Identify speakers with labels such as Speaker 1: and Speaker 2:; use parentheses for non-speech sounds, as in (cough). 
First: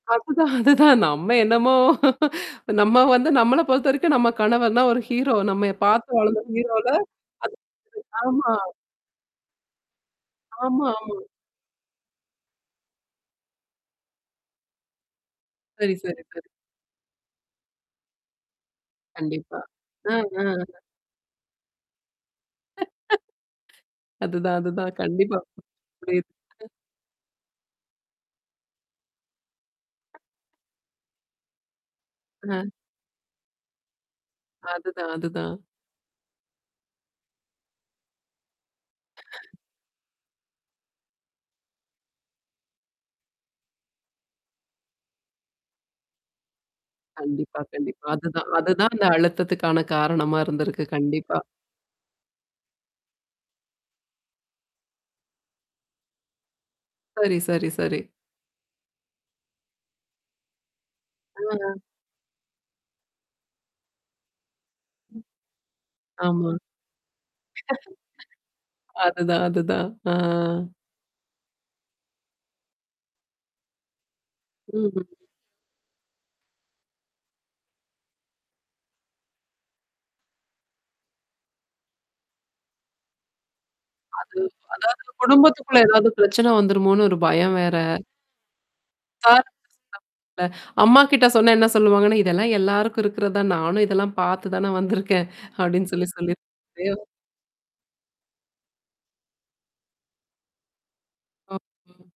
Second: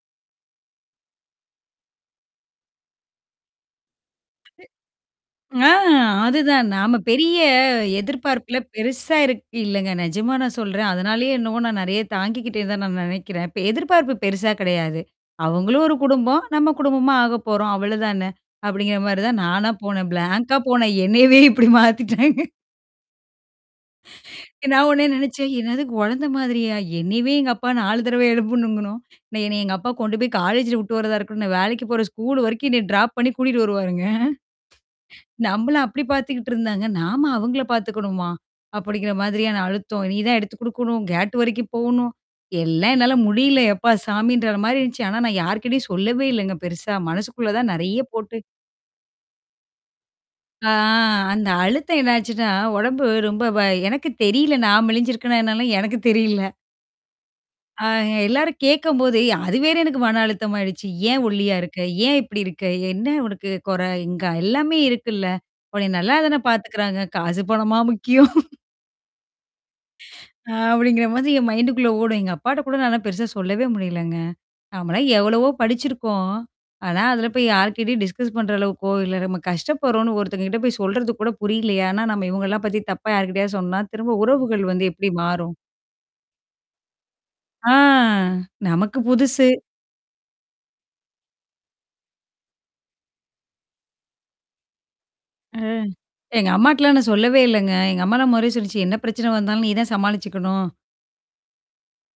Speaker 1: அதுதான். அதுதான். நம்ம என்னமோ நம்ம வந்து நம்மள பொறுத்தவரைக்கும் நம்ம கணவர் தான் ஒரு
Speaker 2: (coughs)
Speaker 1: ஹீரோ
Speaker 2: ஆ
Speaker 1: நம்மைய பார்த்து வளந்த
Speaker 2: அதுதான்.
Speaker 1: ஹீரோல.
Speaker 2: நாம பெரிய
Speaker 1: அது ஆமா.
Speaker 2: எதிர்பார்ப்புல பெருசா இருக்கு இல்லங்க. நிஜமா நான்
Speaker 1: ஆமா
Speaker 2: சொல்றேன்.
Speaker 1: ஆமா.
Speaker 2: அதனாலேயே என்னமோ நான் நெறைய தாங்கிக்கிட்டேன்னு தான் நான் நினைக்கிறேன். இப்ப எதிர்பார்ப்பு பெருசா கிடையாது. அவங்களும் ஒரு
Speaker 1: சரி, சரி,
Speaker 2: குடும்பம்,
Speaker 1: சரி.
Speaker 2: நம்ம குடும்பமா ஆக போறோம். அவ்ளோதான, அப்படிங்கிற மாரி தான்
Speaker 1: கண்டிப்பா.
Speaker 2: நானா போனேன்.
Speaker 1: ம்
Speaker 2: பிளாங்கா
Speaker 1: ,ம்.
Speaker 2: போனேன். என்னயவே இப்படி மாத்திட்டாங்க.
Speaker 1: அதுதான்.
Speaker 2: நான்
Speaker 1: அதுதான்.
Speaker 2: உடனே
Speaker 1: கண்டிப்பா.
Speaker 2: நினைச்சேன், என்னது குழந்தை
Speaker 1: (unintelligible)
Speaker 2: மாதிரியா? என்னையவே எங்க அப்பா 4 தடவ எழுப்பணும்ங்கணும். நான் என்னனய எங்க அப்பா கொண்டு போய் காலேஜ்ல விட்டு வரதா இருக்கும். நான் வேலைக்கு போற ஸ்கூல் வரைக்கும்
Speaker 1: ஆ.
Speaker 2: என்னைய ட்ராப் பண்ணி கூட்டிட்டு வருவாருங்க.
Speaker 1: அதுதான். அதுதான்.
Speaker 2: நம்மளும் அப்படி பார்த்துக்கிட்டு இருந்தாங்க. நாம அவங்கள பார்த்துக்கணுமா? அப்படிங்கிற மாதிரியான அழுத்தம். நீதான் எடுத்து குடுக்கணும். கேட் வரைக்கும் போணும். எல்லாம் என்னால முடியல எப்பா சாமின்ற மாரி இருந்துச்சு. ஆனா நான் யார்கிட்டயும் சொல்லவே இல்லங்க பெருசா. மனசுக்குள்ள
Speaker 1: கண்டிப்பா
Speaker 2: தான் நெறைய
Speaker 1: கண்டிப்பா.
Speaker 2: போட்டு
Speaker 1: அதுதான். அதுதான் அந்த அழுத்தத்துக்கான காரணமா
Speaker 2: ஆ
Speaker 1: இருந்திருக்கு கண்டிப்பா.
Speaker 2: அந்த அழுத்தம் என்னாச்சுன்னா, உடம்பு ரொம்ப வ எனக்கு தெரியல, நான் மெளிஞ்சிருக்கனே என்னாலுல எனக்கு தெரியல.
Speaker 1: சரி, சரி,
Speaker 2: ஆ
Speaker 1: சரி.
Speaker 2: எ எல்லாரும் கேட்கும்போது அது வேற எனக்கு மன அழுத்தமாயிடுச்சு? ஏன்
Speaker 1: ஆ.
Speaker 2: ஒல்லியா இருக்க?
Speaker 1: ஆ.
Speaker 2: ஏன் இப்படி இருக்க? என்ன உனக்கு கொறை இங்க எல்லாமே இருக்குல்ல? அப்படி நல்லா தானே
Speaker 1: ஆமா. (chuckles)
Speaker 2: பார்த்துக்கறாங்க. காசு பணமா முக்கியம்.
Speaker 1: அதுதான். அதுதான். ஆ.
Speaker 2: அ அப்படிங்கிற மாதிரி என் மைண்டுக்குள்ள ஓடும். எங்க அப்பாட்ட கூட நானா பெருசா சொல்லவே முடியலங்க.
Speaker 1: ம்.
Speaker 2: நமளாம் எவ்வளவோ படிச்சிருக்கோம். ஆனா அதில போய் யார்கிட்டயும் டிஸ்கஸ் பண்ற அளவுக்கோ இல்ல. நம்ம கஷ்டப்படுறோம்ன்னு ஒருத்தங்க கிட்ட போய் சொல்றது கூட புரியலையா? ஆனா, நம்ம இவங்கலாம் பத்தி தப்பா யார்கிட்டயாவது சொன்னா, திரும்ப
Speaker 1: அது அதாவது
Speaker 2: உறவுகள் வந்து எப்படி மாறும்?
Speaker 1: குடும்பத்துக்குள்ள ஏதாவது பிரச்சனை வந்துருமோனு ஒரு பயம்
Speaker 2: ஆ
Speaker 1: வேற.
Speaker 2: நமக்கு
Speaker 1: ஆ.
Speaker 2: புதுசு.
Speaker 1: (unintelligible) இல்ல அம்மாகிட்ட சொன்னே என்ன சொல்லுவாங்கன்னா, இதெல்லாம் எல்லாருக்கும் இருக்கறதான். நானும் இதெல்லாம் (chuckles) பார்த்து தானே வந்திருக்கேன்.
Speaker 2: ம்.
Speaker 1: அப்படின்னு சொல்லி சொல்லிரு.
Speaker 2: எங்க அம்மாட்டலாம்
Speaker 1: (unintelligible)
Speaker 2: நான் சொல்லவே இல்லங்க. எங்க அம்மாலாம் மொதலேயே சொல்லிச்சு என்ன பிரச்சனை வந்தாலும் நீ தான் சமாளிச்சுக்கணும்.
Speaker 1: ஆ.